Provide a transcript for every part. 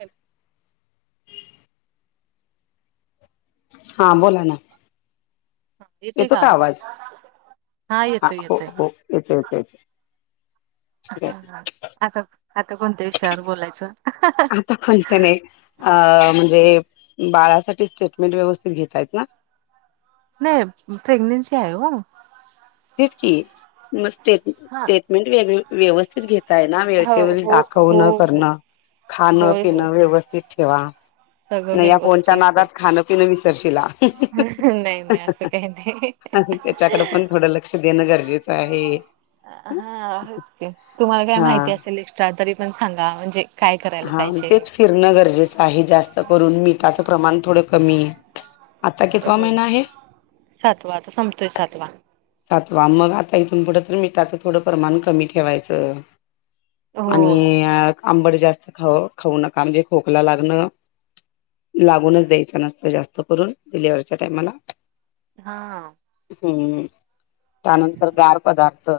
Hello हा बोला ना हा येतोय येतो का आवाज हा येतोय येतोय आच्छा आच्छा आच्छा आता आता कोणत्या विषयावर बोलायचं आता फोन कनय अ म्हणजे बाळासाठीच स्टेटमेंट व्यवस्थित घेतायत ना नाही प्रेग्नेन्सी आहे ओ तेच की मस्त स्टेट हा. स्टेटमेंट वेग व्यवस्थित घेतताय ना हो वेळच्या वेळी हो हो दाखवणं हो करणं खाण होय होय. पिणं व्यवस्थित ठेवा सगळं नाय या फोनच्या व्यवस्थित आहे. नादात खाण खान विसरशीला नाही नाही असं काही नाही त्याच्याकडे पण थोडं लक्ष देणं गरजेचं आहे हां होयच की तुम्हाला काय हा माहिती असेल एस्ट्रा तरी पण सांगा म्हणजे काय करायला हां पाहिजे. तेच फिरणं गरजेचं आहे जास्त करून मिठाचं प्रमाण थोडं कमी. आता होय कितवा होय महिना आहे? सातवा आता संपतोय सातवा. सातवा मग आता इथून पुढं मिठाचं थोडं प्रमाण कमी ठेवायचं. हो. आणि आंबट जास्त खाऊ खाऊ नका म्हणजे खोकला लागणं लागूनच द्यायचा नसतोय जास्त करून डिलिव्हरीच्या टायमाला हा हम्म त्यानंतर गार पदार्थ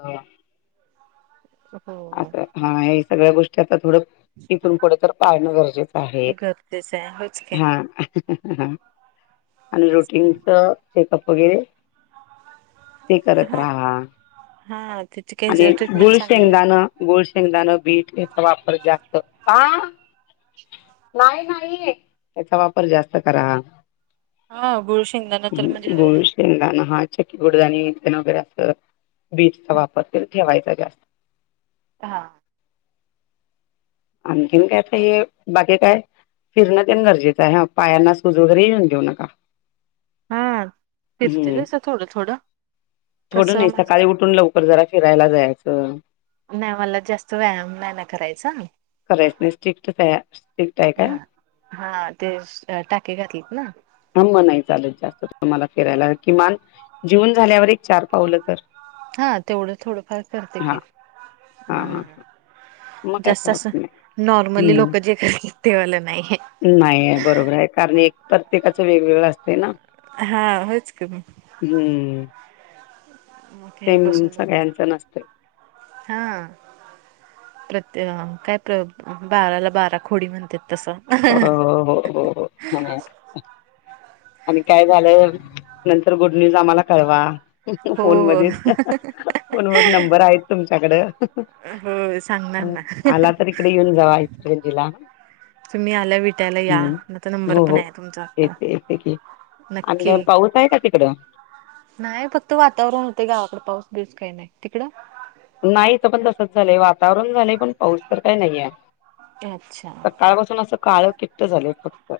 हो असं हां हे सगळ्या गोष्टी आता थोडं इथून पुढ तर पाळणं गरजेचं आहे गरजेचं आहे होच की. हां. आणि रूटीनच चेकअप वगैरे ते करत हा राहा, हा त्याची आणि काही एक ट्रीटमेंट गुळ चांगली शेंगदाण गुळ, शेंगदाणं, बीट याचा वापर जास्त आ नाही नाही, याचा वापर जास्त करा. हां गुळ शिंगदाणा तर गुळ म्हणजे शेंगदाण हां चक्की गुडदाणी तेन वगैरे असं बीटचा वापर ठेवायचा जास्त. हां आणखीन काय ते ये बाकी काय फिरणं तेन गरजेचं आहे, हां पायांना सूज वगैरे येऊन देऊ नका. हा फिरते हम्म तसं थोडं थोडं थोडं कसं नाही माझं सकाळी उठून लव कर जरा फिरायला जायचं. नाही मला जास्त व्यायाम नाही ना करायचा. करायचं नाही स्ट्रिक्टच आहे स्ट्रिक्ट आहे का? हां ते टाके घातलेत ना हां मग नाही चालत जास्त तुम्हाला फिरायला, किमान जेऊन झाल्यावर एक चार पावलं तर हां तेवढं थोडंफार करते हा की हा हां. हा मग काय जास्त प्रॉब्लेम असं नाही नॉर्मली लोक जे करतात ते वालं नाही. नाहीयें बरोबर आहे कारण एक प्रत्येकाच वेगवेगळं असतंय ना. हा होच की हम्म. मग हे सेम बसून सगळ्यांचं नसते वगैरे हां प्रत्य काय ते बाराला बारा खोडी म्हणतात तसं बरं हों हों हों म्हणे आणि काय झालं, नंतर गुड न्यूज आम्हाला कळवा. हो फोन मध्येच फोनवर नंबर आहेत तुमच्याकडं होय सांगणार हं. ना. आला तर इकडे येऊन जावा इचलकरंजीला तुम्ही आल्या वाट्याला या हं. आता नंबर हो पण हो आहे तुमचा आता. येते येते आणि नक्की काय पाऊस आहे का तिकड? नाही फक्त वातावरण होतंय गावाकडे पाऊस बिउस काय नाही तिकडं? नाही इथ पण तसच झालंय वातावरण झालंय पण पाऊस तर काय नाहीये, अच्छा सकाळ पासून असं काळ किट्ट झालंय फक्त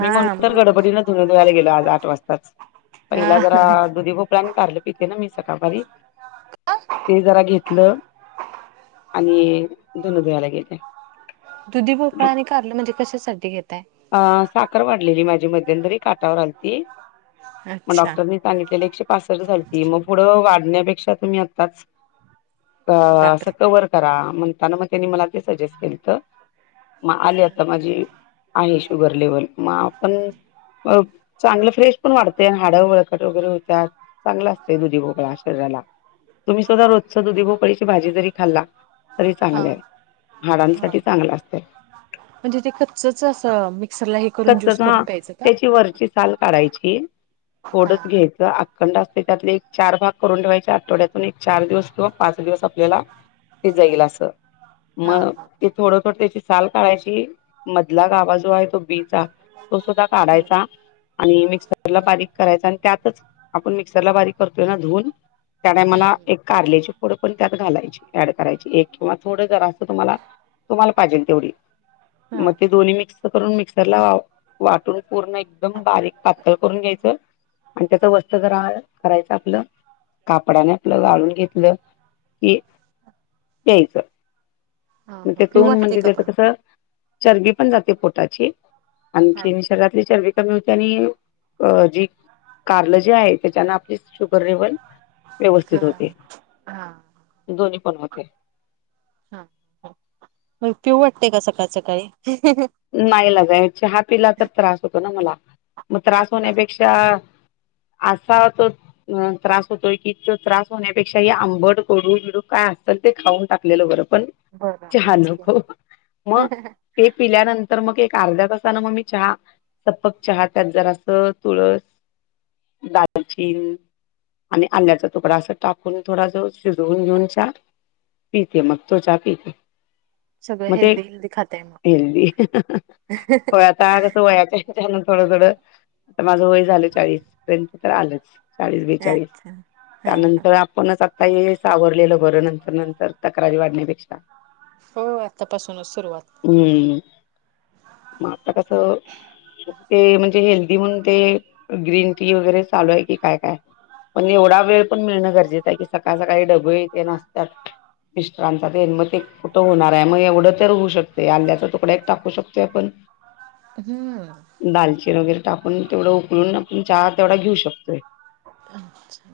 मी म्हणून मग तर इकड गडबडीन धुण धुवायला गेलो आज आठ वाजताच पहिला जरा ह दुधी भोपळा आणि कारले पिते ना मी सकाळपारी ते जरा घेतलं आणि धुण धुवायला गेले. दुधी भोपळा आणि कारल म्हणजे कशासाठी घेताय? अं साखर वाढलेली माझी मध्यनंतरी काटावर आलती. मग अच्छा डॉक्टरनी सांगितलेले एकशे पासष्ट झालती मग पुढ वाढण्यापेक्षा तुम्ही आताच अंस बापरे कवर करा म्हणताना मग त्यांनी मला ते सजेस्ट केलंत मग आली आता माझी आहे शुगर लेवल मला पण चांगलं फ्रेश पण वाटतंय हाडं बळकट वगैरे होतात. चांगल असतंय दुधी भोपळा शरीराला. तुम्हीसुद्धा रोजच दुधी भोपळ्याची भाजी जरी खाल्ला तरी हा चांगल आहे. हा हाडांसाठी चांगलं असते. [unintelligible] म्हणजे ते कच्च अस मिक्सरला करून ज्यूस कच्चाच हां करून प्यायचं का त्याची वरची साल काढायची हा थोडच हा घ्यायचं थंड असते त्यातले एक चार भाग करून ठेवायच्या आवठवड्यातून एक चार दिवस किंवा पाच दिवस आपल्याला ते जाईल अस. म हा हा ते थोडं त्याची साल कढायची मधला गाभा जो आहे तो बी चा तो सुद्धा काढायचा. आणि मिक्सरला बारीक करायच आणि त्यातच आपण मिक्सरला बारीक करतोय ना धुवून त्या टायमाला हम्म एक कारल्याची फोड पण त्यात घालायची, ऍड करायची एक किंवा थोडं जरा असं तुम्हाला तुम्हाला पाहिजे तेवढी हम्म मग ते दोन्ही मिक्स करून मिक्सरला वाटून पूर्ण एकदम बारीक पातळ करून घ्यायचं. आणि त्याच वरच जरा करायचं आपलं कापड्याने आपलं गळून घेतलं. ही की प्यायचं. हा मग हा पिऊ त्यातन वाटते म्हणजे का त्याचं पण कसं चरबी पण जाते पोटाची, आणखी अच्छा शरीरातील चरबी पण त्यांनी अ जी कारल जे आहे त्याच्यानं आपली शुगर लेवल व्यवस्थित होते हा हा दोन्ही पण होते. हा पिऊ वाटतेय का सकाळ सकाळी. ना इलाज हाय चहा पीला तर त्रास होतो ना मला, मग त्रास अच्छा होण्यापेक्षा असा तो अ त्रास होतोय की त्रास होण्यापेक्षा हे आंबड, कोडू, बिडू, काय असतल ते खाऊन टाकलेलं बरं पण बरं चहा होयच नको मग की ते पिल्यानंतर मग एक अर्ध्या तासान मग मी चहा सपक चहा त्यात जरा अस तुळस, दालचीन, आणि आल्याचा तुकडा, असं टाकून थोडा ज शिजवून घेऊन चहा. पीते मग तो चहा पीते. सगळ हेल्दी हेल्दी खातय मग. हेल्दी होय आता कसं वयाच्या थोडं थोडं आ माझं वय झालं चाळीस तर आलंच. चाळीस बेचाळीस अच्छा हा हा हा. त्यानंतर पण आता हे सावरलेलं बर नंतर नंतर तक्रारी वाढण्यापेक्षा. होय होय आत्तापासूनच सुरुवात. हम्म, मग आता कसं ते म्हणजे हेल्दी म्हणून ते ग्रीन टी वगैरे चालू आहे की काय काय? पण एवढा वेळ पण मिळणं गरजेचं आहे की, सकाळ सकाळी डबे यथे आसतात. मिस्टरांचा तेन मग ते कुठं होणार आहे मग एवढं तर होऊ शकत ते. आल्ल्याचा तुकडा एक टाकू शकतोय आपण. हम्म. दालचीर वगैरे टाकून तेवढं उकळून आपण चहा तेवढा घेऊ शकतोय. अच्छा!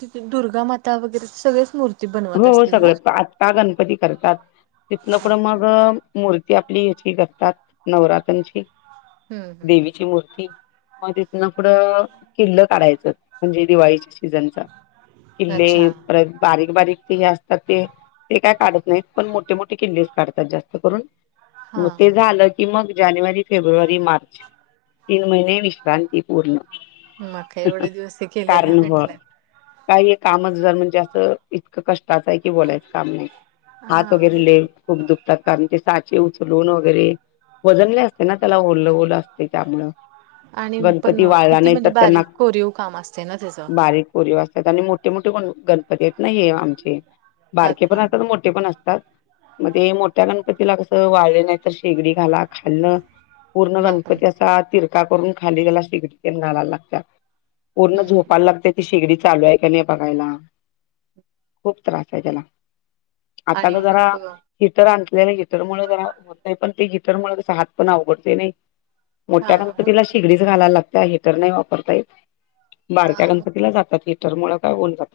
तिथे दुर्गामाता वगैरे सगळेच मूर्ती हो बनवत हो असतील ना? सगळं आता गणपती करतात. तिथन पुढं अच्छा मग मूर्ती आपली याची करतात नवरात्रांची हम्म हम्म देवीची मूर्ती. मग तिथनं पुढं किल्लं काढायचं म्हणजे दिवाळीच्या सीजनचा. हम्म अच्छा किल्ले हा परत बारीक बारीक ते असतात ते, ते काय काढत नाही. पण मोठे मोठे किल्लेस काढतात जास्त करून. मग हा. ते हा. झालं की मग, जानेवारी, फेब्रुवारी, मार्च तीन महिने विश्रांती पूर्ण. म का एवढे दिवस ते केलेला कारण हो म्हटलं. काही काम जर म्हणजे असं इतकं कष्टाचं आहे की, बोलायचं काम नाही. हा हात वगैरेले ओके. खूप दुखतात. कारण ते साचे उचलून वगैरे वजन लय असतं ना, त्याला ओल ओल असतंय त्यामुळ. आणि पण किती म्हणजे बारीक कोरीव काम असते ना त्याचं. कोरीव असतात. आणि मोठे मोठे पण गणपती आहेत ना हे आमचे. बारके पण अच्छा असतात. मोठे पण असतात. मग ते मोठ्या गणपतीला कसं वाळले नाही तर, शेगडी घाला खालन पूर्ण बापरे गणपती अस असा तिरका करून खाली तेला शेगडी घालाय लागता. पूर्ण हम्म झोपाय लागतय ती शेगडी चालू आहे का नाही बघायला. खूप त्रास आहे त्याला, आता त आणि जरा लोक हिटर [unintelligible] हिटर मुळ जरा होतंय. पण ते गिटरमुळं कसा हात पण अवघड तोय नाही. मोठ्या हा गणपतीला ओके. शिगडीच घालाला लागता. हिटर नाही वापरता येत. बारक्या हा मग गणपतीला जातात. हिटर मुळं काय होऊन जात.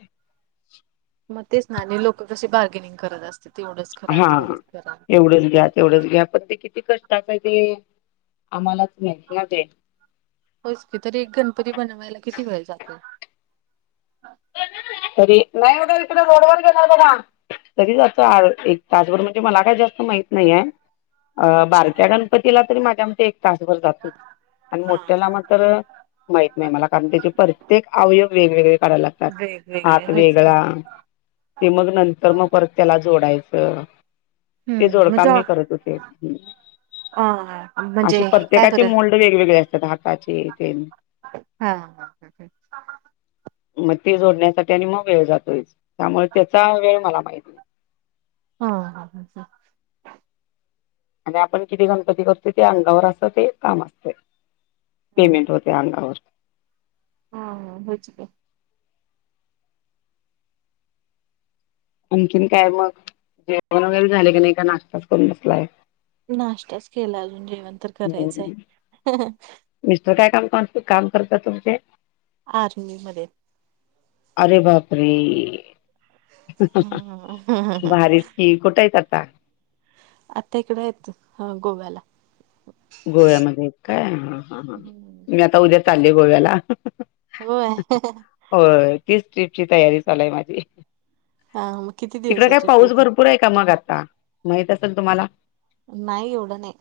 मग तेच ना, आणि लोक कसे बार्गेनिंग करत असते तेवढंच करा हा, तेवढंच करा. एवढंच घ्या तेवढंच घ्या, पण ते किती कष्ट कास आहे ते, आम्हालाच माहित ना ते. होयस की तरी, एक गणपती बनवायला किती वेळ जातो. तरी नाही [unintelligible] रोडवर गेला होता का? तरीच असं, एक तासभर म्हणजे मला काही जास्त माहित नाही आहे. अ अच्छा बारक्या गणपतीला तरी माझ्या मते एक तासभर जातो. आणि हा मोठ्याला हा मात्र माहित नाही मला, कारण त्याचे प्रत्येक अवयव वेगवेगळे करायला ला वेगवेगळे हात होयच की वेगळा, ते मग नंतर मग परत त्याला जोडायचं. ते हम्म जोडकाम म्हणजे मी करत होते. अ म्हणजे असे हे काय प्रत्येकाचे बरं मोल्ड वेगवेगळे असतात. हाताचे तेन. हा ह.., मग ते जोडण्यासाठी आणि मग वेळ जातोय. त्यामुळे त्याचा वेळ मला माहित हा, आणि आपण किती गणपती करतोय ते अंगावर असत ते काम असतं. ह पेमेंट वगैरे अंगावर. हा.., होच काय आणखीन काय मग, जेवण वगैरे झाले का नाही का नाश्ताच करून बसलाय. नाश्ताच केला अजून जेवण तर ह, करायचंय मिस्टर काय काम [unintelligible] काम करतात तुमचे. आर्मी मध्ये त. अरे बापरे! ह भारीच. ती कोठं आहेत आता? आता इकडं आहेत गोव्याला. गोव्यामध्ये आहेत काय? ह ह ह, मी आता उद्या चाल्ली गोव्याला. होय. होय. तीच ट्रीपची तयारी चालू आहे माझी. हा मग कितीत तिकड काय पाऊस भरपूर आहे का मग आता माहित असेल तुम्हाला? नाही एवढं नाही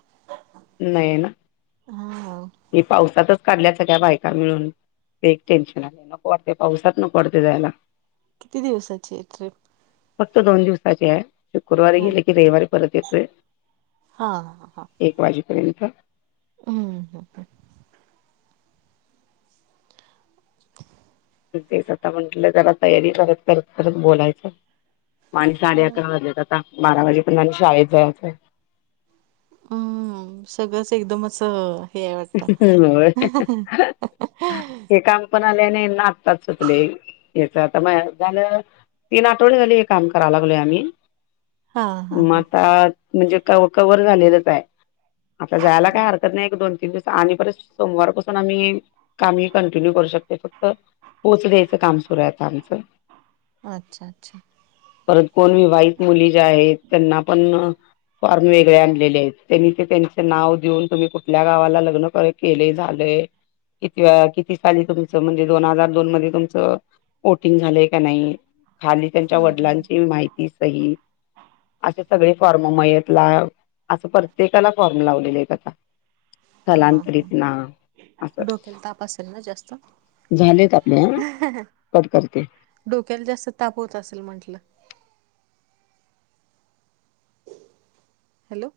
[inaudible] हा. हे पावसातच काढल्या सळ्या बायका मिळून. ते एक टेन्शन आले नको वाटते पावसात नको वाटते जायला. किती दिवसाांची आहे ट्रिप? फक्त दोन दिवसाचे आहे, शुक्रवारी हा गेले की रविवारी परत येतोय. हा ह हा. एक वाजेपर्यंत. हम्म हम् ह. तेच आता म्हंटलं जरा तयारी करत करत करत बोलायचं. म आणि साडे अकरा वाजलेत आता बारा वाजेपर्यंत आणि शाळेत जायचंय. हम्म सगळंच एकदमच हे आहे वाटत. होय हे काम पण आले नाही ना आताच सुचले, हेच आता माहि झालं. तीन आठवडे झाले हे काम करा लागलो आम्ही. हा हा म हा आता म्हणजे क-कवर झालेलंच आहे. आता जायला काय हरकत नाही एक दोन तीन दिवस आणि परत सोमवारपासून आम्ही कामही कंटिन्यू करू शकते फक्त पोच द्यायचं काम सुरू आहे आता आमचं. अच्छा! अच्छा! परत कोण विवाहित मुली ज्या आहेत त्यांना पण फॉर्म वेगळे आणलेले आहेत त्यांनी ते त्यांचे नाव देऊन तुम्ही कुठल्या गावाला लग् अक [unintelligible] केले झालय. कितवा किती साली तुमचं म्हणजे दोन हजार दोन मध्ये तुमचं वोटिंग झाले का नाही खाली त्यांच्या हम्म हम्म वडिलांची माहिती, सही असे सगळे फॉर्म मयतला असं प्रत्येकाला फॉर्म लावलेले आहेत आता. हा हा, स्थलांतरित ना असं डोक्याला ताप असेल ना जास्त? झालेत आपले हा, कट करते. डोक्याला जास्त ताप होत असेल म्हंटलं. हॅलो!